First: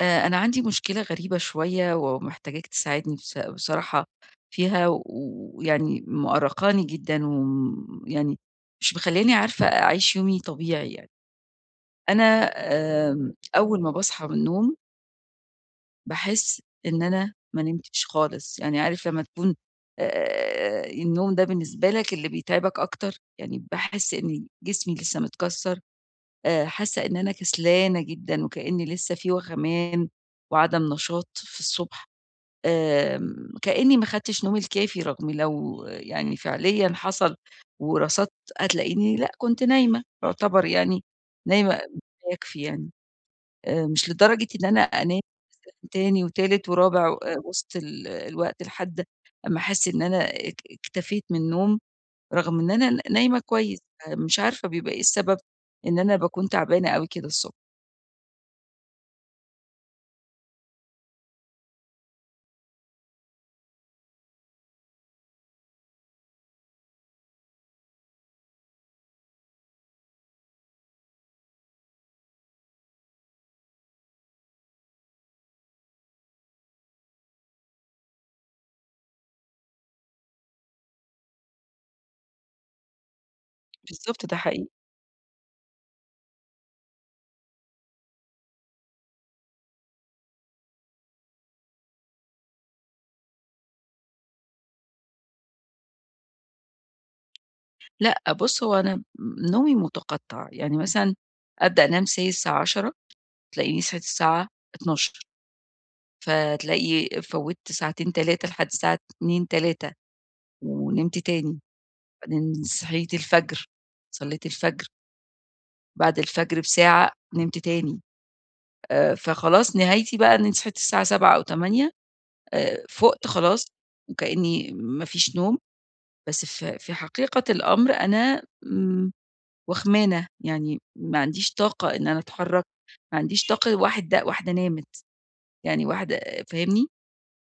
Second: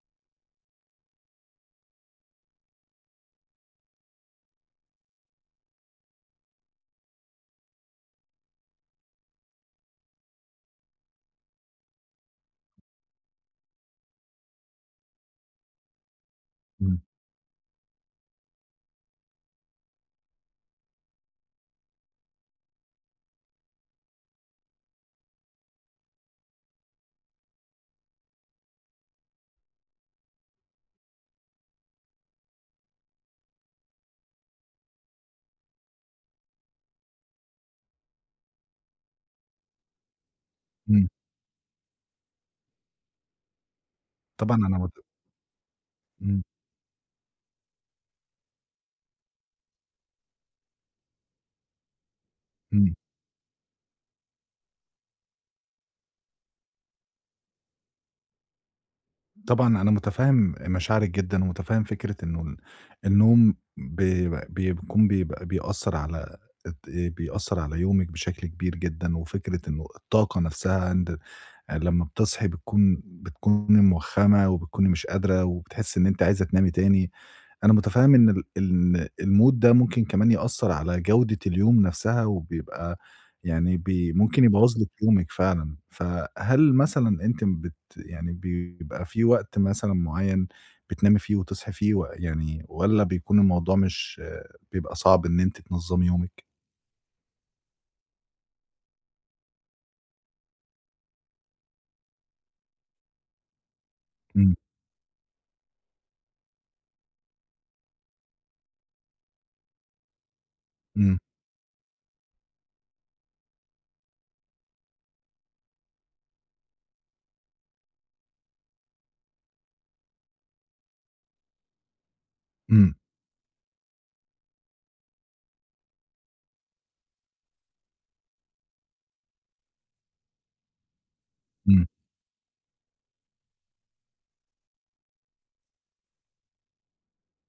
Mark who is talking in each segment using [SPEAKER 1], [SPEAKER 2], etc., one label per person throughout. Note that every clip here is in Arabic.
[SPEAKER 1] أنا عندي مشكلة غريبة شوية ومحتاجاك تساعدني بصراحة فيها، ويعني مأرّقاني جدًا وم يعني مش مخلّياني عارفة أعيش يومي طبيعي يعني. أنا، أول ما باصحى من النوم باحس
[SPEAKER 2] إمم،
[SPEAKER 1] إن أنا ما نمتش خالص، يعني عارف لمّا تكون، النوم ده بالنسبة لك اللي بيتعبك أكتر، يعني باحس إن جسمي لسه متكسّر. حاسة إن أنا كسلانة جدًا وكإني لسه في وخَمان وعدم نشاط في الصبح. كإني ما خدتش نومي الكافي رغم لو يعني فعليًا حصل ورصدت هتلاقيني لأ، كنت نايمة، يعتبر يعني
[SPEAKER 2] إمم،
[SPEAKER 1] نايمة ما يكفي يعني. مش لدرجة
[SPEAKER 2] طبعًا
[SPEAKER 1] إن
[SPEAKER 2] أنا
[SPEAKER 1] أنا
[SPEAKER 2] مت
[SPEAKER 1] أنام تاني
[SPEAKER 2] إمم،
[SPEAKER 1] وتالت ورابع، وسط الوقت لحد أمّا أحس إن أنا اكتفيت من النوم، رغم إن أنا
[SPEAKER 2] إمم،
[SPEAKER 1] نايمة كويس، فمش عارفة بيبقى إيه السبب إن أنا باكون تعبانة أوي كده الصبح.
[SPEAKER 2] طبعًا أنا متفهم مشاعرِك جدًا، ومتفهم فكرة إنه النوم بيبقى بيكون بيبقى بيأثّر على الت بيأثّر على يومِك بشكل كبير جدًا، وفكرة إنه الطاقة نفسها لمّا بتصحي بتكوني موخّمة، وبتكوني مش قادرة، وبتحسّي إن أنتِ عايزة تنامي تاني. أنا متفهم إن الmood ده ممكن كمان يأثّر على جودة اليوم نفسها، وبيبقى يعني بي
[SPEAKER 1] بالضبط، ده
[SPEAKER 2] ممكن
[SPEAKER 1] حقيقي.
[SPEAKER 2] يبوّظ لِك يومِك فعلًا، فهل مثلًا أنتِ بت يعني بيبقى في وقت مثلًا معيّن بتنامي فيه وتصحي فيه و يعني والّا بيكون الموضوع مش بيبقى صعب إن أنتِ تنظّمي يومِك؟
[SPEAKER 1] لأ، بُص، هو أنا نومي متقطّع. يعني مثلًا أبدأ أنام say الساعة 22:00، تلاقيني صحيت الساعة
[SPEAKER 2] إمم،
[SPEAKER 1] 00:00، فتلاقي فوّتّ ساعتين 3 لحد الساعة 02:00، 03:00 ونمت
[SPEAKER 2] إمم،
[SPEAKER 1] تاني. بعدين صحيت الفجر، صلّيت الفجر، بعد الفجر بساعة نمت تاني. فخلاص نهايتي بقى إنّي صحيت الساعة 07:00 أو 08:00.
[SPEAKER 2] إمم،
[SPEAKER 1] فُقت خلاص وكإنّي ما فيش نوم، بس في حقيقة الأمر أنا، وخمانة، يعني ما عنديش
[SPEAKER 2] إمم،
[SPEAKER 1] طاقة إن أنا أتحرّك، ما عنديش طاقة واحدة نامت، يعني واحدة، فاهمني؟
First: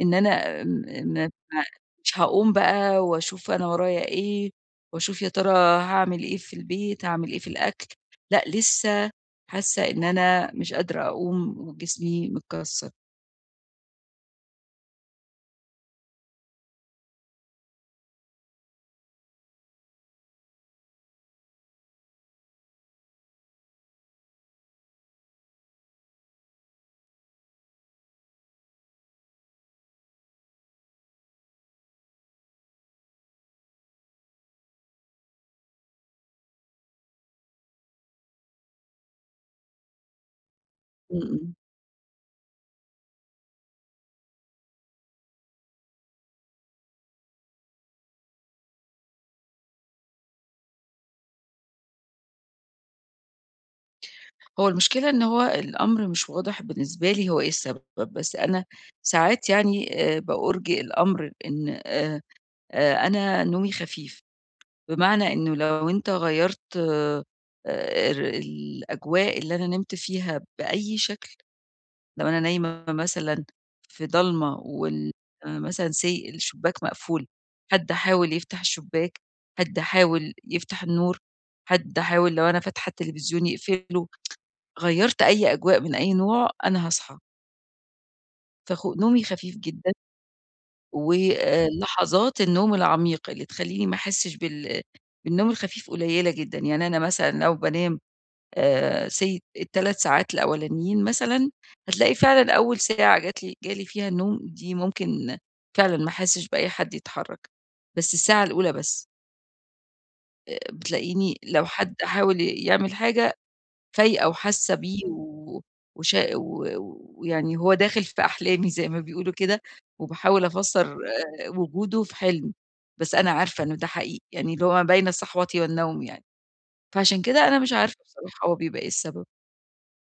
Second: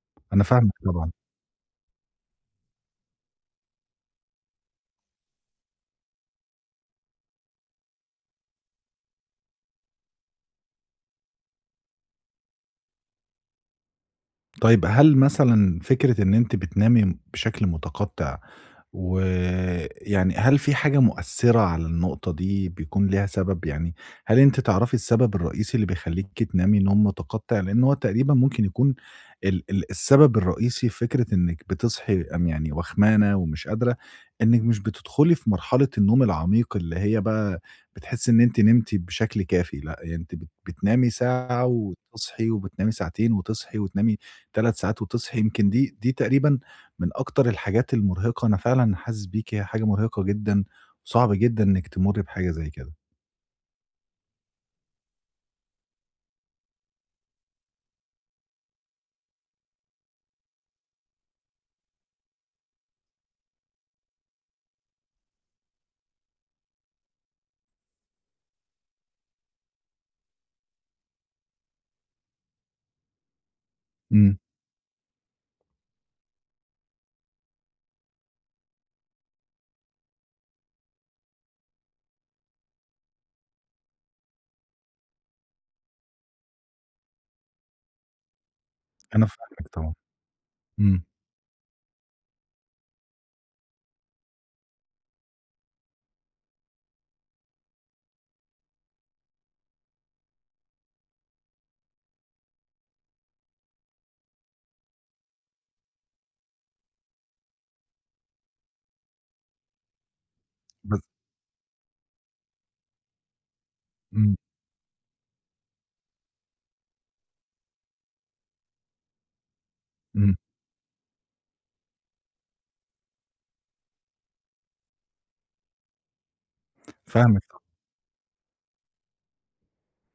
[SPEAKER 1] إن
[SPEAKER 2] أنا
[SPEAKER 1] أنا م
[SPEAKER 2] فاهمِك طبعًا.
[SPEAKER 1] م ما- مش هاقوم بقى وأشوف أنا ورايا إيه، وأشوف يا ترى هاعمل إيه في البيت، هاعمل إيه في الأكل، لأ، لسه حاسة إن أنا مش قادرة أقوم وجسمي متكسّر.
[SPEAKER 2] طيب هل مثلًا فكرة إن أنتِ بتنامي بشكل متقطع، ويعني هل في حاجة مؤثرة على النقطة دي بيكون ليها سبب؟ يعني هل أنتِ تعرفي السبب الرئيسي اللي بيخلّيكِ تنامي نوم متقطع؟ لأن هو تقريبًا ممكن يكون ال ال السبب الرئيسي في فكرة إنِّك بتصحي يعني وخمانة ومش قادرة، إنِّك مش بتدخلي في مرحلة النوم العميق اللي هي بقى بتحسي إن أنتِ نمتِ بشكل كافي، لأ، يعني أنتِ بتنامي
[SPEAKER 1] إمم، إمم.
[SPEAKER 2] ساعة وتصحي، وبتنامي ساعتين وتصحي وتنامي 3 ساعات وتصحي، يمكن دي تقريبًا من أكتر الحاجات المرهقة، أنا فعلًا حاسس بيكِ، هي حاجة مرهقة جدًا، وصعب جدًا إنِّك تمُرّي بحاجة زي كده.
[SPEAKER 1] هو المشكلة إن هو الأمر مش واضح بالنسبة لي هو إيه السبب، بس أنا ساعات يعني، بأُرجِء الأمر إن، أنا نومي خفيف، بمعنى إنه لو أنت غيّرت، ر الأجواء اللي أنا نِمت فيها بأي شكل. لو أنا نايمة مثلًا في
[SPEAKER 2] إمم،
[SPEAKER 1] ضلمة آه، مثلًا say الشباك مقفول، حد حاول يفتح الشباك، حد حاول يفتح النور، حد حاول لو أنا فاتحة التلفزيون يقفله، غيّرت أي أجواء من أي نوع أنا هاصحى. نومي
[SPEAKER 2] أنا
[SPEAKER 1] خفيف
[SPEAKER 2] فاهمِك
[SPEAKER 1] جدًا،
[SPEAKER 2] طبعًا، إمم،
[SPEAKER 1] ولحظات النوم العميقة اللي تخلّيني ما أحسّش بالنوم الخفيف قليّلة جدًا. يعني أنا مثلًا لو بانام، say ال3 ساعات الأولانيين مثلًا، هتلاقي فعلًا أول ساعة جات لي جالي فيها النوم دي ممكن فعلًا ما أحسّش بأي حد يتحرّك، بس الساعة الأولى بس. آه،
[SPEAKER 2] بس
[SPEAKER 1] بتلاقيني لو حد حاول يعمل حاجة فايقة
[SPEAKER 2] إمم،
[SPEAKER 1] وحاسة بيه و وشا و ويعني هو داخل في أحلامي زي ما بيقولوا كده،
[SPEAKER 2] إمم،
[SPEAKER 1] وباحاول أفسّر وجوده في حلم، بس أنا عارفة إنه ده حقيقي، يعني اللي هو ما بين صحوتي والنوم يعني، فعشان
[SPEAKER 2] فاهمِك
[SPEAKER 1] كده أنا
[SPEAKER 2] طبعًا،
[SPEAKER 1] مش عارفة بصراحة هو بيبقى إيه السبب.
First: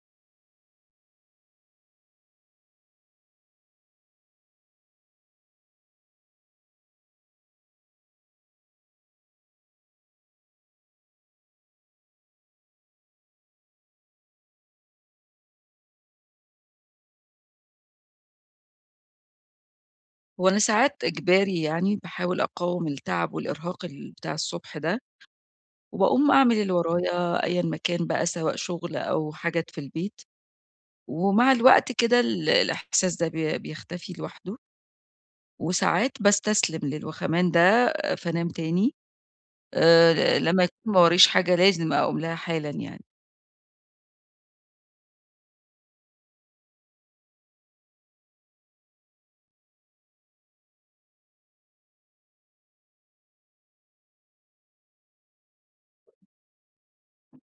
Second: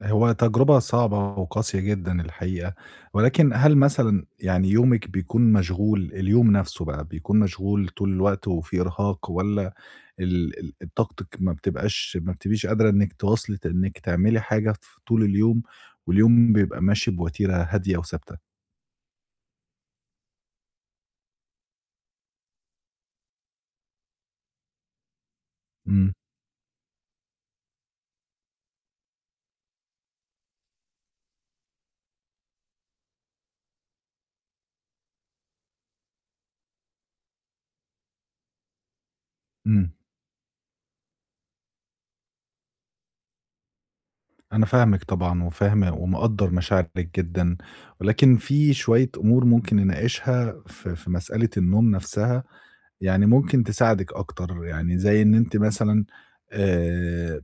[SPEAKER 2] هو تجربة صعبة وقاسية جدًا الحقيقة، ولكن هل مثلًا يعني يومِك بيكون مشغول اليوم نَفْسه بقى بيكون مشغول طول الوقت وفي إرهاق والّا ال ال طاقتِك ما بتبقيش قادرة إنِّك تواصلي إنِّك تعملي حاجة ف طول اليوم، واليوم بيبقى ماشي بوتيرة هادية وثابتة.
[SPEAKER 1] هو أنا ساعات إجباري يعني باحاول أقاوم التعب والإرهاق بتاع الصبح ده،
[SPEAKER 2] إمم،
[SPEAKER 1] وباقوم أعمل اللي ورايا أيًا ما كان بقى سواء شغل أو حاجات في البيت، ومع الوقت كده الإحساس ده بيختفي لوحده. وساعات باستسلم للوخَمان ده، فانام تاني،
[SPEAKER 2] إمم.
[SPEAKER 1] لمّا يكون ما وريش حاجة لازم أقوم لها حالًا يعني.
[SPEAKER 2] أنا فاهمِك طبعًا وفاهم ومقدّر مشاعرِك جدًا، ولكن في شوية أمور ممكن نناقشها في مسألة النوم نفسها. يعني ممكن تساعدِك أكتر، يعني زي إن أنتِ مثلًا آآ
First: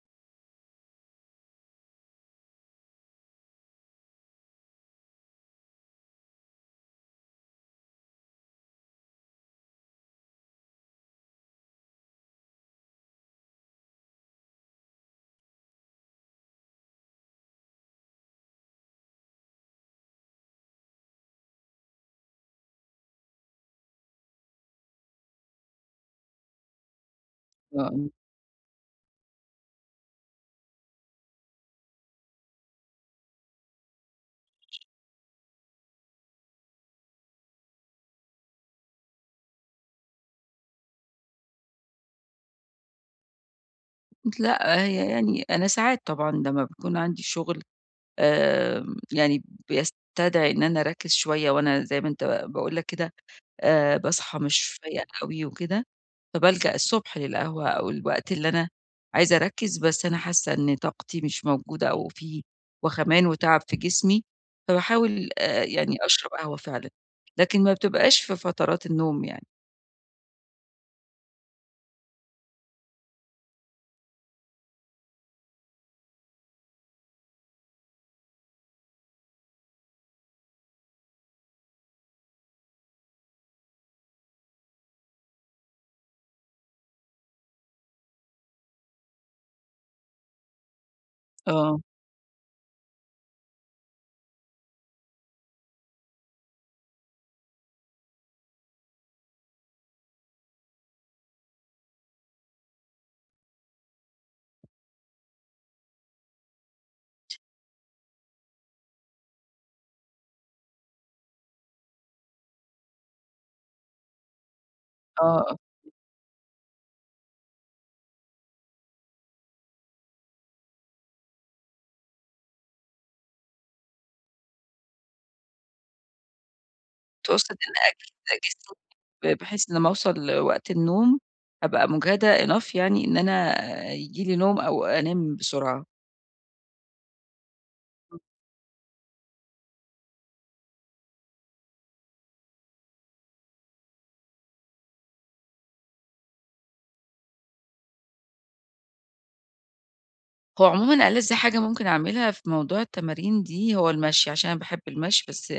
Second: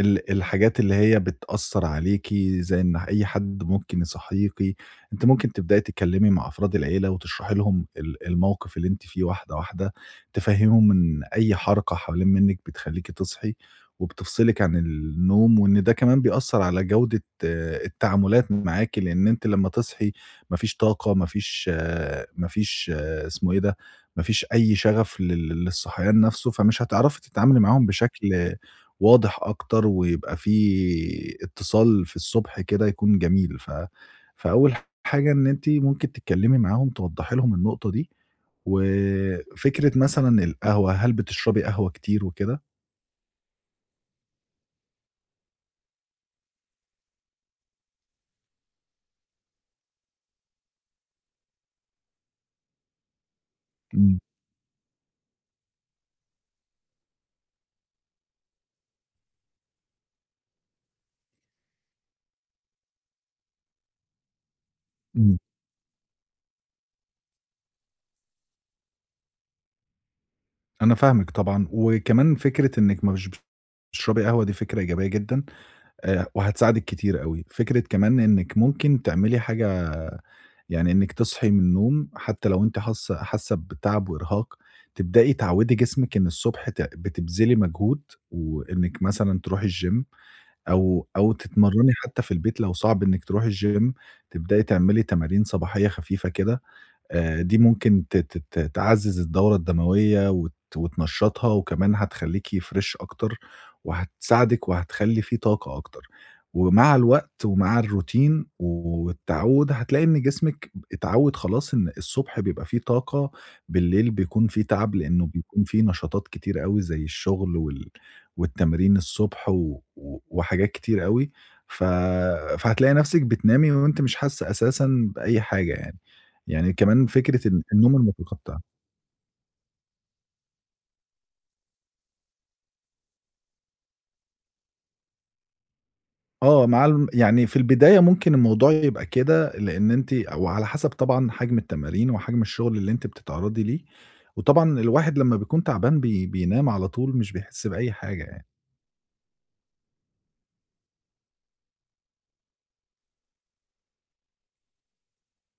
[SPEAKER 2] الحاجات اللي هي بتأثّر عليكِ، زي إن أي حد ممكن يصحّيكِ، أنتِ ممكن تبدئي تتكلّمي مع أفراد العيلة وتشرحي لهم الموقف اللي أنتِ فيه واحدة، واحدة، تفهّميهم إن أي حركة حوالين منِّك بتخلّيكِ تصحي وبتفصلِك عن النوم، وإن ده كمان بيأثّر على جودة التعاملات معاكِ، لإن أنتِ لمّا تصحي ما فيش طاقة، ما فيش اسمه إيه ده، ما فيش أي شغف للصحيان نفسه، فمش هتعرفي تتعاملي معاهم
[SPEAKER 1] آه.
[SPEAKER 2] بشكل واضح أكتر، ويبقى في اتصال في الصبح كده يكون جميل. فأول حاجة إن أنتِ ممكن تتكلمي معاهم توضحي لهم النقطة دي، وفكرة مثلًا القهوة، هل بتشربي قهوة كتير وكده؟
[SPEAKER 1] لأ، هي يعني أنا ساعات طبعًا لمّا بيكون عندي شُغل، يعني بيستدعي إن أنا أركّز شوية، وأنا زي ما أنت باقول لك كده،
[SPEAKER 2] إمم،
[SPEAKER 1] باصحى مش فايقة أوي وكده، فبالجأ الصبح للقهوة أو الوقت اللي أنا عايزة أركّز، بس أنا حاسة إن طاقتي مش موجودة أو في وخَمَان وتعب في جسمي، فباحاول
[SPEAKER 2] إمم،
[SPEAKER 1] يعني أشرب قهوة فعلًا، لكن ما بتبقاش في فترات النوم يعني.
[SPEAKER 2] أنا فاهمِك طبعًا، وكمان فكرة إنِك مش بتشربي قهوة دي فكرة إيجابية جدًا، وهتساعدِك كتير أوي. فكرة كمان إنِك ممكن تعملي حاجة يعني إنِّك تصحي من النوم حتى لو أنتِ حاسة بتعب وإرهاق، تبدئي تعوّدي جسمِك إن الصبح بتبذلي مجهود، وإنِّك مثلًا تروحي الgym أو
[SPEAKER 1] آه،
[SPEAKER 2] تتمرّني حتى في البيت لو صعب إنِّك تروحي الgym، تبدئي تعملي تمارين صباحية خفيفة كده. دي ممكن ت ت ت تعزّز الدورة الدموية وتنشّطها وكمان هتخلّيكِ فريش أكتر وهتساعدِك وهتخلّي في طاقة أكتر. ومع الوقت ومع الروتين والتعوّد هتلاقي إن جسمِك اتعوّد خلاص إن الصبح بيبقى في طاقة، بالليل بيكون في تعب
[SPEAKER 1] آه،
[SPEAKER 2] لإنه
[SPEAKER 1] آه.
[SPEAKER 2] بيكون في نشاطات كتير أوي زي الشغل والتمرين الصبح و و وحاجات كتير أوي، ف فهتلاقي نَفْسِك بتنامي وأنتِ مش حاسّة أساسًا بأي حاجة يعني. يعني كمان فكرة
[SPEAKER 1] تقصد إن
[SPEAKER 2] النوم
[SPEAKER 1] أجهِز
[SPEAKER 2] المتقطع.
[SPEAKER 1] جسمي بحيث لمّا أوصل لوقت النوم أبقى مُجهدة enough، يعني إن أنا ييجي لي نوم أو أنام بسرعة.
[SPEAKER 2] آه، مع الم يعني في البداية ممكن الموضوع يبقى كده، لإن أنتِ أو على حسب طبعًا حجم التمارين وحجم الشغل اللي أنتِ بتتعرضي ليه، وطبعًا الواحد لمّا بيكون تعبان بينام على طول مش بيحس بأي حاجة يعني.
[SPEAKER 1] هو عمومًا ألَذ حاجة ممكن أعملها في موضوع التمارين دي هو المشي، عشان أنا باحب المشي، بس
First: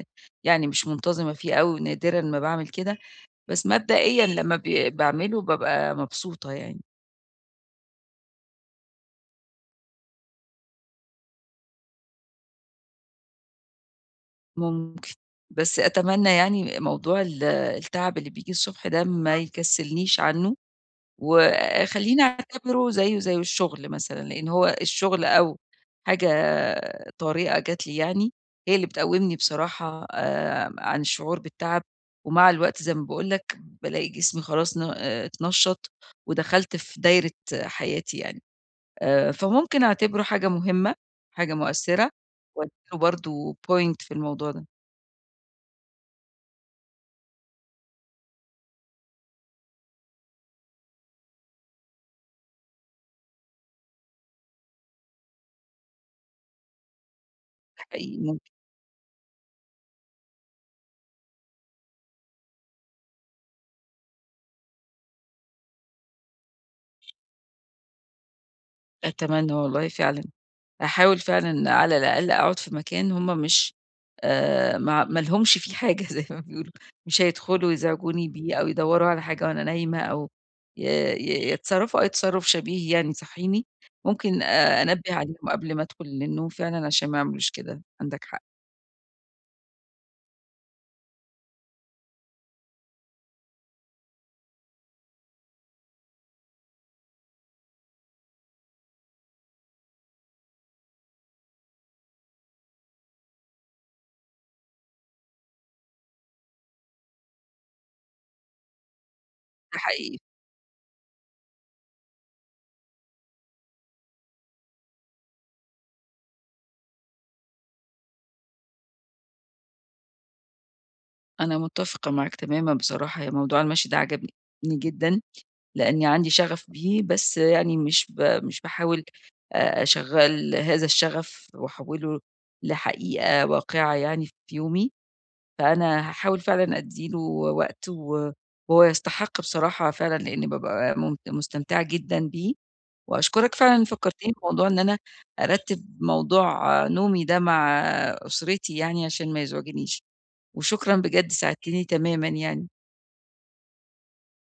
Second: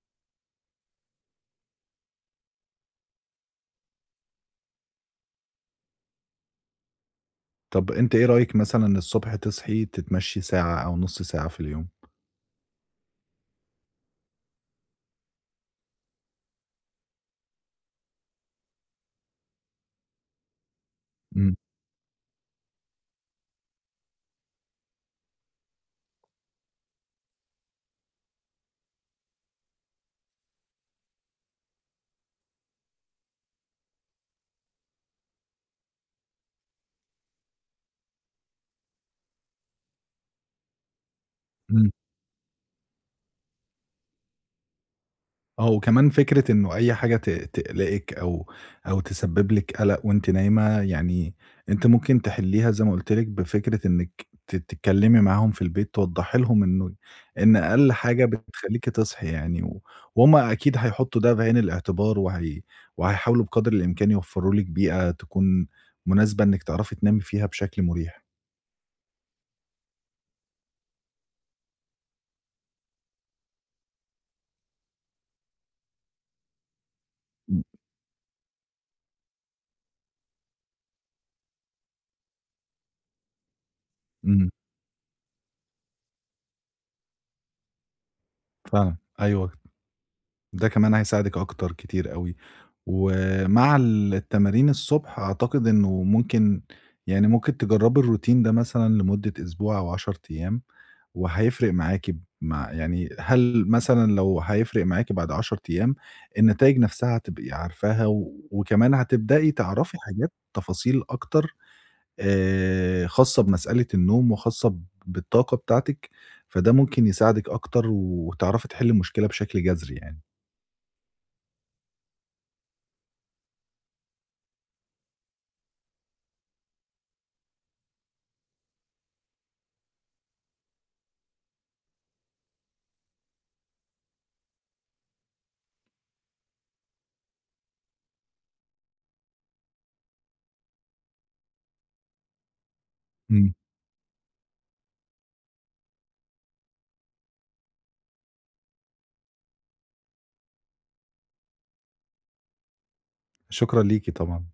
[SPEAKER 1] يعني مش منتظمة فيه أوي، نادرًا ما باعمل كده، بس مبدئيًا لمّا باعمله بابقى مبسوطة يعني.
[SPEAKER 2] طب أنتِ إيه رأيِك مثلًا الصبح تصحي تتمشي ساعة أو نُص ساعة في اليوم؟
[SPEAKER 1] ممكن. بس أتمنى يعني موضوع التعب اللي بييجي الصبح ده ما يكسّلنيش عنه،
[SPEAKER 2] إمم،
[SPEAKER 1] وخلّيني أعتبره زيه زي الشغل مثلًا، لإن هو الشغل أو حاجة، طريقة جات لي يعني، هي اللي بتقوّمني بصراحة، عن الشعور بالتعب، ومع الوقت زي ما باقول لك بالاقي جسمي خلاص ن اتنشّط ودخلت في دايرة حياتي يعني. فممكن أعتبره حاجة مهمة، حاجة
[SPEAKER 2] إمم.
[SPEAKER 1] مؤثّرة، وأدّي له برضه point في الموضوع ده.
[SPEAKER 2] آه، وكمان فكرة إنه أي حاجة تقلقِك أو تسبب لِك قلق وأنتِ نايمة، يعني أنتِ ممكن تحلّيها زي ما قُلت لِك بفكرة إنِّك تتكلّمي معاهم في البيت، توضّحي لهم إنه إن أقل
[SPEAKER 1] حقيقي
[SPEAKER 2] حاجة
[SPEAKER 1] ممكن.
[SPEAKER 2] بتخلّيكِ تصحي يعني وهُم أكيد هيحطّوا ده في عين الاعتبار وهيحاولوا بقدر الإمكان يوفّروا لِك بيئة تكون مناسبة إنِّك تعرفي تنامي فيها بشكل مُريح.
[SPEAKER 1] أتمنى والله فعلًا. أحاول فعلًا على الأقل أقعد في مكان هُم مش، ما لهمش فيه حاجة زي ما بيقولوا، مش هيدخلوا يزعجوني بيه أو يدوّروا على حاجة وأنا نايمة، أو ي ي يتصرّفوا أي تصرُّف شبيه يعني يصحّيني، ممكن
[SPEAKER 2] إمم،
[SPEAKER 1] أنبّه عليهم قبل ما أدخل للنوم فعلًا عشان ما يعملوش كده، عندك حق.
[SPEAKER 2] فعلًا، أيوه. ده كمان هيساعدِك أكتر كتير أوي، ومع التمارين الصبح أعتقد إنه ممكن يعني ممكن تجرّبي الروتين ده مثلًا لمدة أسبوع أو 10 أيام، وهيفرق معاكِ مع يعني هل مثلًا لو هيفرق معاكِ بعد 10 أيام النتايج نفسها هتبقي عارفاها، وكمان هتبدئي
[SPEAKER 1] ده
[SPEAKER 2] تعرفي
[SPEAKER 1] حقيقي.
[SPEAKER 2] حاجات تفاصيل أكتر خاصة بمسألة النوم وخاصة بالطاقة بتاعتِك، فده ممكن يساعدِك أكتر وتعرفي تحلّي المشكلة بشكل جذري يعني.
[SPEAKER 1] أنا متّفقة معاك تمامًا بصراحة، موضوع المشي ده عجبني جدًا لإني عندي شغف بيه، بس يعني مش باحاول أشغّل هذا الشغف وأحوّله لحقيقة واقعة يعني في يومي، فأنا هاحاول فعلًا أدّي له وقت، وهو يستحق بصراحة فعلًا لإني بابقى مستمتعة جدًا بيه، وأشكرك
[SPEAKER 2] إمم.
[SPEAKER 1] فعلًا، فكّرتني بموضوع إن أنا أرتّب موضوع، نومي ده مع أسرتي يعني عشان ما يزعجنيش، وشكرًا بجد، ساعدتني تمامًا يعني.
[SPEAKER 2] شكرًا ليكِ طبعًا.